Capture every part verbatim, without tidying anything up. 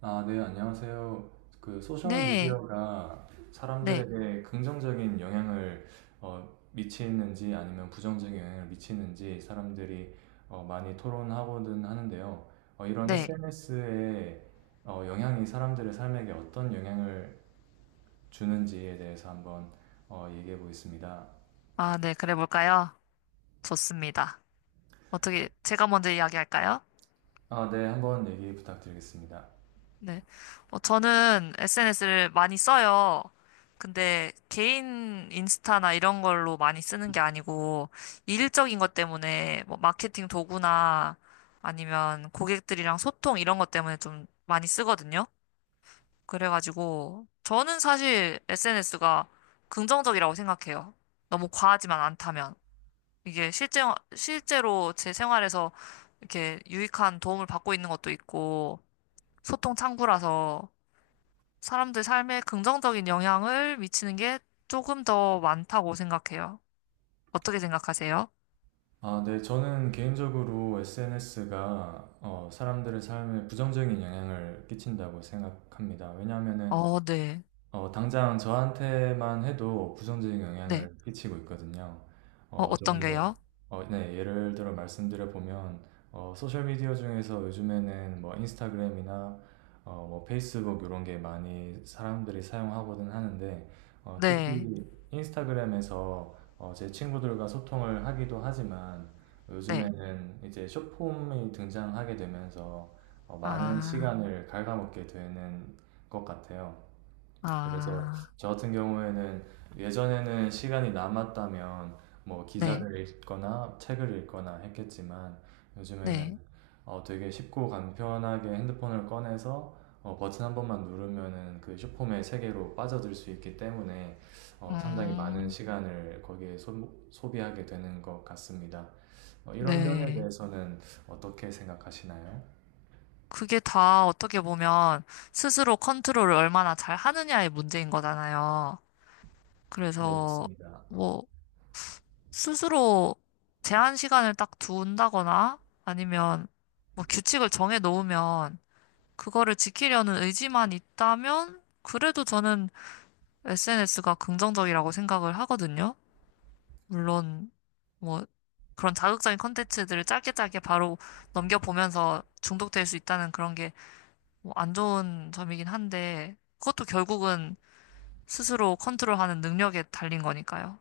아, 네, 안녕하세요. 그 소셜 네, 미디어가 네, 사람들에게 긍정적인 영향을 어, 미치는지 아니면 부정적인 영향을 미치는지 사람들이 어, 많이 토론하고는 하는데요. 어, 이런 네. 에스엔에스의 영향이 사람들의 삶에게 어떤 영향을 주는지에 대해서 한번 어, 얘기해 보겠습니다. 아, 네, 그래 볼까요? 좋습니다. 어떻게, 제가 먼저 이야기할까요? 아, 네, 한번 얘기 부탁드리겠습니다. 네. 어, 저는 에스엔에스를 많이 써요. 근데 개인 인스타나 이런 걸로 많이 쓰는 게 아니고, 일적인 것 때문에 뭐 마케팅 도구나 아니면 고객들이랑 소통 이런 것 때문에 좀 많이 쓰거든요. 그래가지고, 저는 사실 에스엔에스가 긍정적이라고 생각해요. 너무 과하지만 않다면. 이게 실제, 실제로 제 생활에서 이렇게 유익한 도움을 받고 있는 것도 있고, 소통 창구라서 사람들 삶에 긍정적인 영향을 미치는 게 조금 더 많다고 생각해요. 어떻게 생각하세요? 아, 네. 저는 개인적으로 에스엔에스가 사람들의 삶에 부정적인 영향을 끼친다고 생각합니다. 왜냐하면은 어, 네. 어, 당장 저한테만 해도 부정적인 네. 영향을 끼치고 있거든요. 어, 어, 어떤 조금 더, 게요? 어, 네, 예를 들어 말씀드려보면, 어, 소셜미디어 중에서 요즘에는 뭐 인스타그램이나 어, 뭐 페이스북 이런 게 많이 사람들이 사용하거든 하는데, 어, 네. 특히 인스타그램에서 어, 제 친구들과 소통을 하기도 하지만, 네. 요즘에는 이제 숏폼이 등장하게 되면서 어, 많은 아, 시간을 갉아먹게 되는 것 같아요. 그래서 아, 저 같은 경우에는 예전에는 시간이 남았다면 뭐 네. 기사를 읽거나 책을 읽거나 했겠지만 요즘에는 네. 어, 되게 쉽고 간편하게 핸드폰을 꺼내서 어, 버튼 한 번만 누르면은 그 슈퍼맨 세계로 빠져들 수 있기 때문에 어, 상당히 많은 음, 시간을 거기에 소, 소비하게 되는 것 같습니다. 어, 이런 면에 네. 대해서는 어떻게 생각하시나요? 그게 다 어떻게 보면 스스로 컨트롤을 얼마나 잘 하느냐의 문제인 거잖아요. 네, 그래서 맞습니다. 뭐 스스로 제한 시간을 딱 두는다거나 아니면 뭐 규칙을 정해 놓으면 그거를 지키려는 의지만 있다면 그래도 저는 에스엔에스가 긍정적이라고 생각을 하거든요. 물론 뭐 그런 자극적인 콘텐츠들을 짧게 짧게 바로 넘겨보면서 중독될 수 있다는 그런 게 뭐 안 좋은 점이긴 한데 그것도 결국은 스스로 컨트롤하는 능력에 달린 거니까요.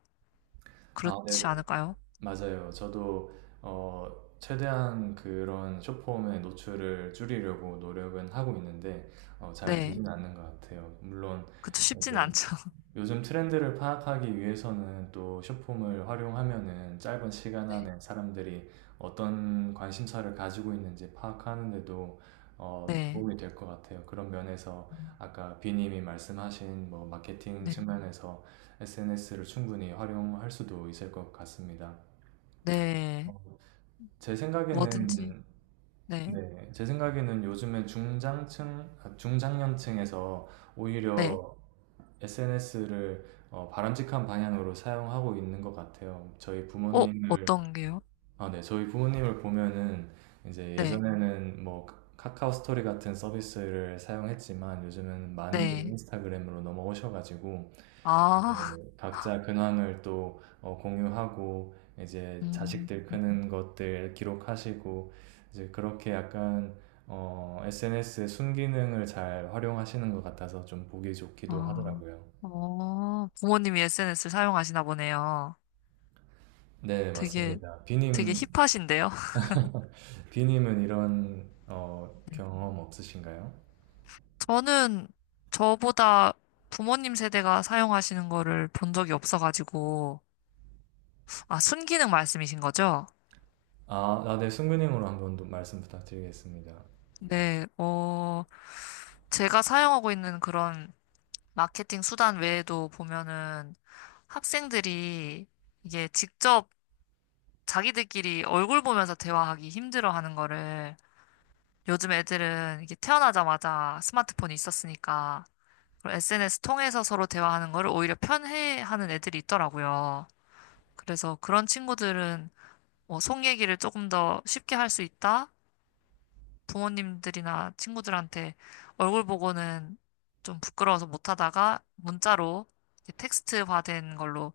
아, 네. 그렇지 않을까요? 맞아요. 저도 어, 최대한 그런 숏폼의 노출을 줄이려고 노력은 하고 있는데 어, 네. 잘 네. 되지는 않는 것 같아요. 물론 그쵸, 쉽진 이제 않죠. 요즘 트렌드를 파악하기 위해서는 또 숏폼을 활용하면은 짧은 시간 네. 안에 사람들이 어떤 관심사를 가지고 있는지 파악하는데도 어, 네. 도움이 될 것 같아요. 그런 면에서 아까 비님이 말씀하신 뭐 마케팅 네. 측면에서 에스엔에스를 충분히 활용할 수도 있을 것 같습니다. 네. 제 뭐든지. 생각에는 네. 네, 제 생각에는 요즘에 중장층, 아, 중장년층에서 네. 오히려 에스엔에스를 바람직한 방향으로 사용하고 있는 것 같아요. 저희 어, 부모님을 어떤 게요? 아, 네, 저희 부모님을 보면은 이제 네. 예전에는 뭐 카- 카카오 스토리 같은 서비스를 사용했지만 요즘은 많이들 네. 인스타그램으로 넘어오셔가지고 아, 이제 각자 근황을 또 어, 공유하고 이제 음, 자식들 크는 것들 기록하시고 이제 그렇게 약간 에스엔에스의 순기능을 잘 활용하시는 것 같아서 좀 보기 좋기도 아, 하더라고요. 어, 부모님이 에스엔에스를 사용하시나 보네요. 네, 되게, 맞습니다. 되게 비님, 힙하신데요? 비님은 이런 어, 경험 없으신가요? 저는 저보다 부모님 세대가 사용하시는 거를 본 적이 없어가지고, 아, 순기능 말씀이신 거죠? 아, 아, 네, 순기능으로 한번 더 말씀 부탁드리겠습니다. 네, 어, 제가 사용하고 있는 그런 마케팅 수단 외에도 보면은 학생들이 이게 직접 자기들끼리 얼굴 보면서 대화하기 힘들어 하는 거를 요즘 애들은 이게 태어나자마자 스마트폰이 있었으니까 그런 에스엔에스 통해서 서로 대화하는 거를 오히려 편해하는 애들이 있더라고요. 그래서 그런 친구들은 뭐 속 얘기를 조금 더 쉽게 할 수 있다? 부모님들이나 친구들한테 얼굴 보고는 좀 부끄러워서 못 하다가 문자로 텍스트화된 걸로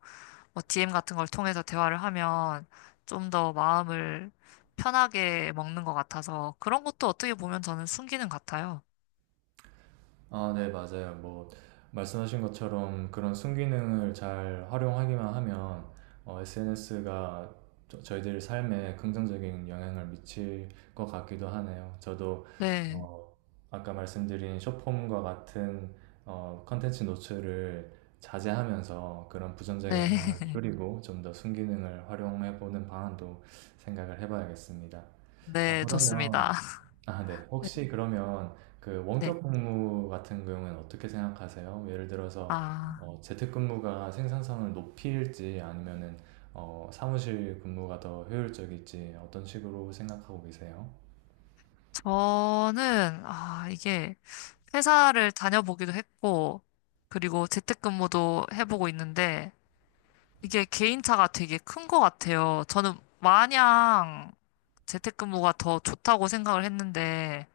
뭐 디엠 같은 걸 통해서 대화를 하면 좀 더 마음을 편하게 먹는 것 같아서 그런 것도 어떻게 보면 저는 순기능 같아요. 아, 네, 맞아요. 뭐, 말씀하신 것처럼 그런 순기능을 잘 활용하기만 하면 에스엔에스가 저희들 삶에 긍정적인 영향을 미칠 것 같기도 하네요. 저도 네, 어, 아까 말씀드린 숏폼과 같은 어, 컨텐츠 노출을 자제하면서 그런 부정적인 네, 영향을 줄이고 좀 더 순기능을 활용해 보는 방안도 생각을 해봐야겠습니다. 아, 네, 좋습니다. 그러면 아, 네. 네, 혹시 그러면 그 네. 원격 근무 같은 경우에는 어떻게 생각하세요? 예를 들어서 아, 어, 재택근무가 생산성을 높일지 아니면은 어, 사무실 근무가 더 효율적일지 어떤 식으로 생각하고 계세요? 저는, 아, 이게 회사를 다녀보기도 했고, 그리고 재택근무도 해보고 있는데, 이게 개인차가 되게 큰 것 같아요. 저는 마냥 재택근무가 더 좋다고 생각을 했는데,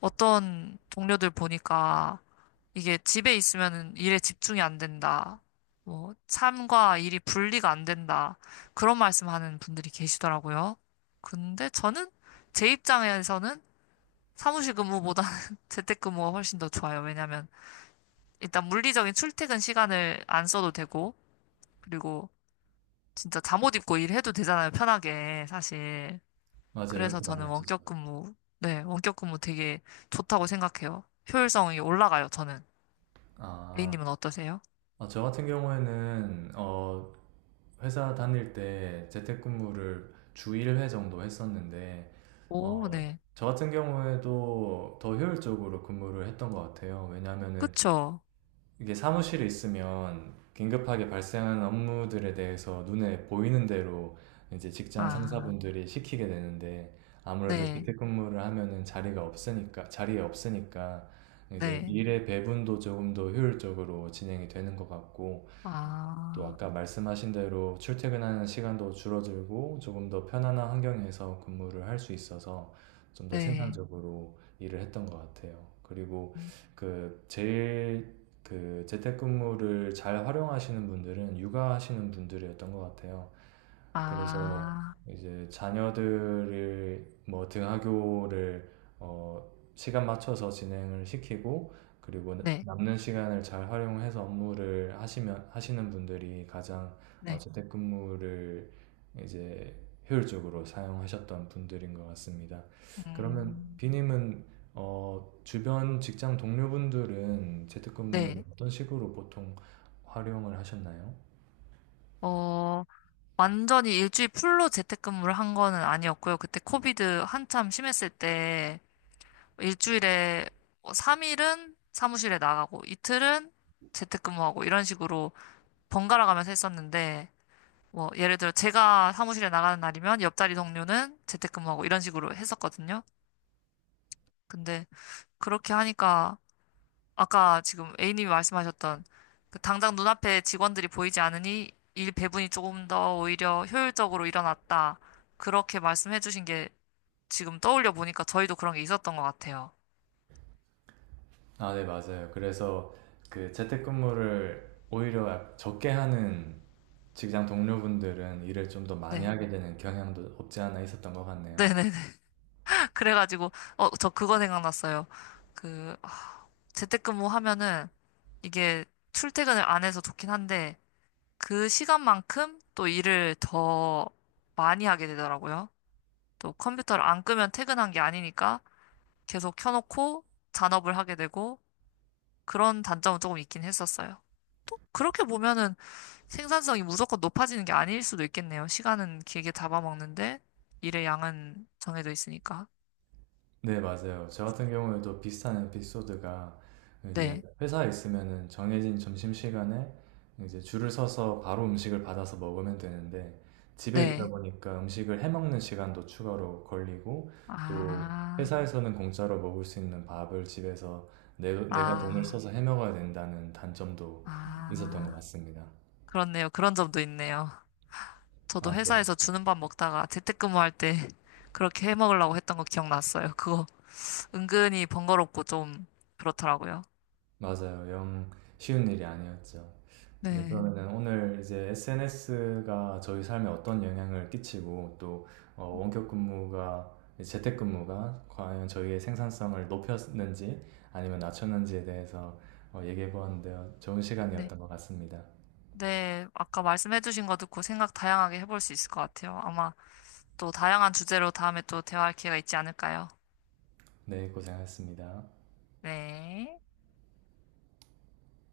어떤 동료들 보니까 이게 집에 있으면 일에 집중이 안 된다. 뭐, 삶과 일이 분리가 안 된다. 그런 말씀하는 분들이 계시더라고요. 근데 저는 제 입장에서는 사무실 근무보다는 재택근무가 훨씬 더 좋아요. 왜냐면 일단 물리적인 출퇴근 시간을 안 써도 되고, 그리고 진짜 잠옷 입고 일해도 되잖아요. 편하게, 사실. 맞아요. 그래서 그렇게 많이 저는 하시죠. 원격 근무, 네, 원격 근무 되게 좋다고 생각해요. 효율성이 올라가요, 저는. 아, A님은 어떠세요? 아, 저 같은 경우에는 어, 회사 다닐 때 재택근무를 주 일 회 정도 했었는데 오, 어, 네. 저 같은 경우에도 더 효율적으로 근무를 했던 것 같아요. 왜냐하면은 그쵸. 이게 사무실에 있으면 긴급하게 발생하는 업무들에 대해서 눈에 보이는 대로 이제 직장 아, 상사분들이 시키게 되는데 아무래도 네, 재택근무를 하면은 자리가 없으니까 자리에 없으니까 이제 네. 일의 배분도 조금 더 효율적으로 진행이 되는 것 같고 또 아, 아까 말씀하신 대로 출퇴근하는 시간도 줄어들고 조금 더 편안한 환경에서 근무를 할 수 있어서 좀 더 네. 생산적으로 일을 했던 것 같아요. 그리고 음, 그 제일 그 재택근무를 잘 활용하시는 분들은 육아하시는 분들이었던 것 같아요. 그래서 아, 이제 자녀들을 뭐 등하교를 어, 시간 맞춰서 진행을 시키고 그리고 네, 남는 시간을 잘 활용해서 업무를 하시면 하시는 분들이 가장 어, 네. 재택근무를 이제 효율적으로 사용하셨던 분들인 것 같습니다. 그러면 음, 비님은 어, 주변 직장 동료분들은 재택근무를 네. 어떤 식으로 보통 활용을 하셨나요? 어, 완전히 일주일 풀로 재택근무를 한 거는 아니었고요. 그때 코비드 한참 심했을 때 일주일에 삼 일은 사무실에 나가고 이틀은 재택근무하고 이런 식으로 번갈아 가면서 했었는데 뭐, 예를 들어 제가 사무실에 나가는 날이면 옆자리 동료는 재택근무하고 이런 식으로 했었거든요. 근데 그렇게 하니까 아까 지금 A님이 말씀하셨던 그 당장 눈앞에 직원들이 보이지 않으니 일 배분이 조금 더 오히려 효율적으로 일어났다. 그렇게 말씀해 주신 게 지금 떠올려 보니까 저희도 그런 게 있었던 것 같아요. 아, 네, 맞아요. 그래서 그 재택근무를 오히려 적게 하는 직장 동료분들은 일을 좀 더 많이 네. 하게 되는 경향도 없지 않아 있었던 것 같네요. 네네네. 그래가지고, 어, 저 그거 생각났어요. 그, 아, 재택근무 하면은 이게 출퇴근을 안 해서 좋긴 한데, 그 시간만큼 또 일을 더 많이 하게 되더라고요. 또 컴퓨터를 안 끄면 퇴근한 게 아니니까 계속 켜놓고 잔업을 하게 되고 그런 단점은 조금 있긴 했었어요. 그렇게 보면은 생산성이 무조건 높아지는 게 아닐 수도 있겠네요. 시간은 길게 잡아먹는데 일의 양은 정해져 있으니까. 네, 맞아요. 저 같은 경우에도 비슷한 에피소드가 이제 네, 회사에 있으면은 정해진 점심시간에 이제 줄을 서서 바로 음식을 받아서 먹으면 되는데 집에 있다 네. 보니까 음식을 해먹는 시간도 추가로 걸리고 또 아, 회사에서는 공짜로 먹을 수 있는 밥을 집에서 내, 내가 돈을 아, 써서 해먹어야 된다는 단점도 있었던 것 아. 같습니다. 그렇네요. 그런 점도 있네요. 저도 아, 네. 회사에서 주는 밥 먹다가 재택근무할 때 그렇게 해 먹으려고 했던 거 기억났어요. 그거 은근히 번거롭고 좀 그렇더라고요. 맞아요. 영 쉬운 일이 아니었죠. 네, 네. 그러면은 오늘 이제 에스엔에스가 저희 삶에 어떤 영향을 끼치고 또 어, 원격 근무가 재택 근무가 과연 저희의 생산성을 높였는지 아니면 낮췄는지에 대해서 어, 얘기해 보았는데요. 좋은 네. 시간이었던 것 같습니다. 네. 아까 말씀해주신 거 듣고 생각 다양하게 해볼 수 있을 것 같아요. 아마 또 다양한 주제로 다음에 또 대화할 기회가 있지 않을까요? 네, 고생하셨습니다. 네.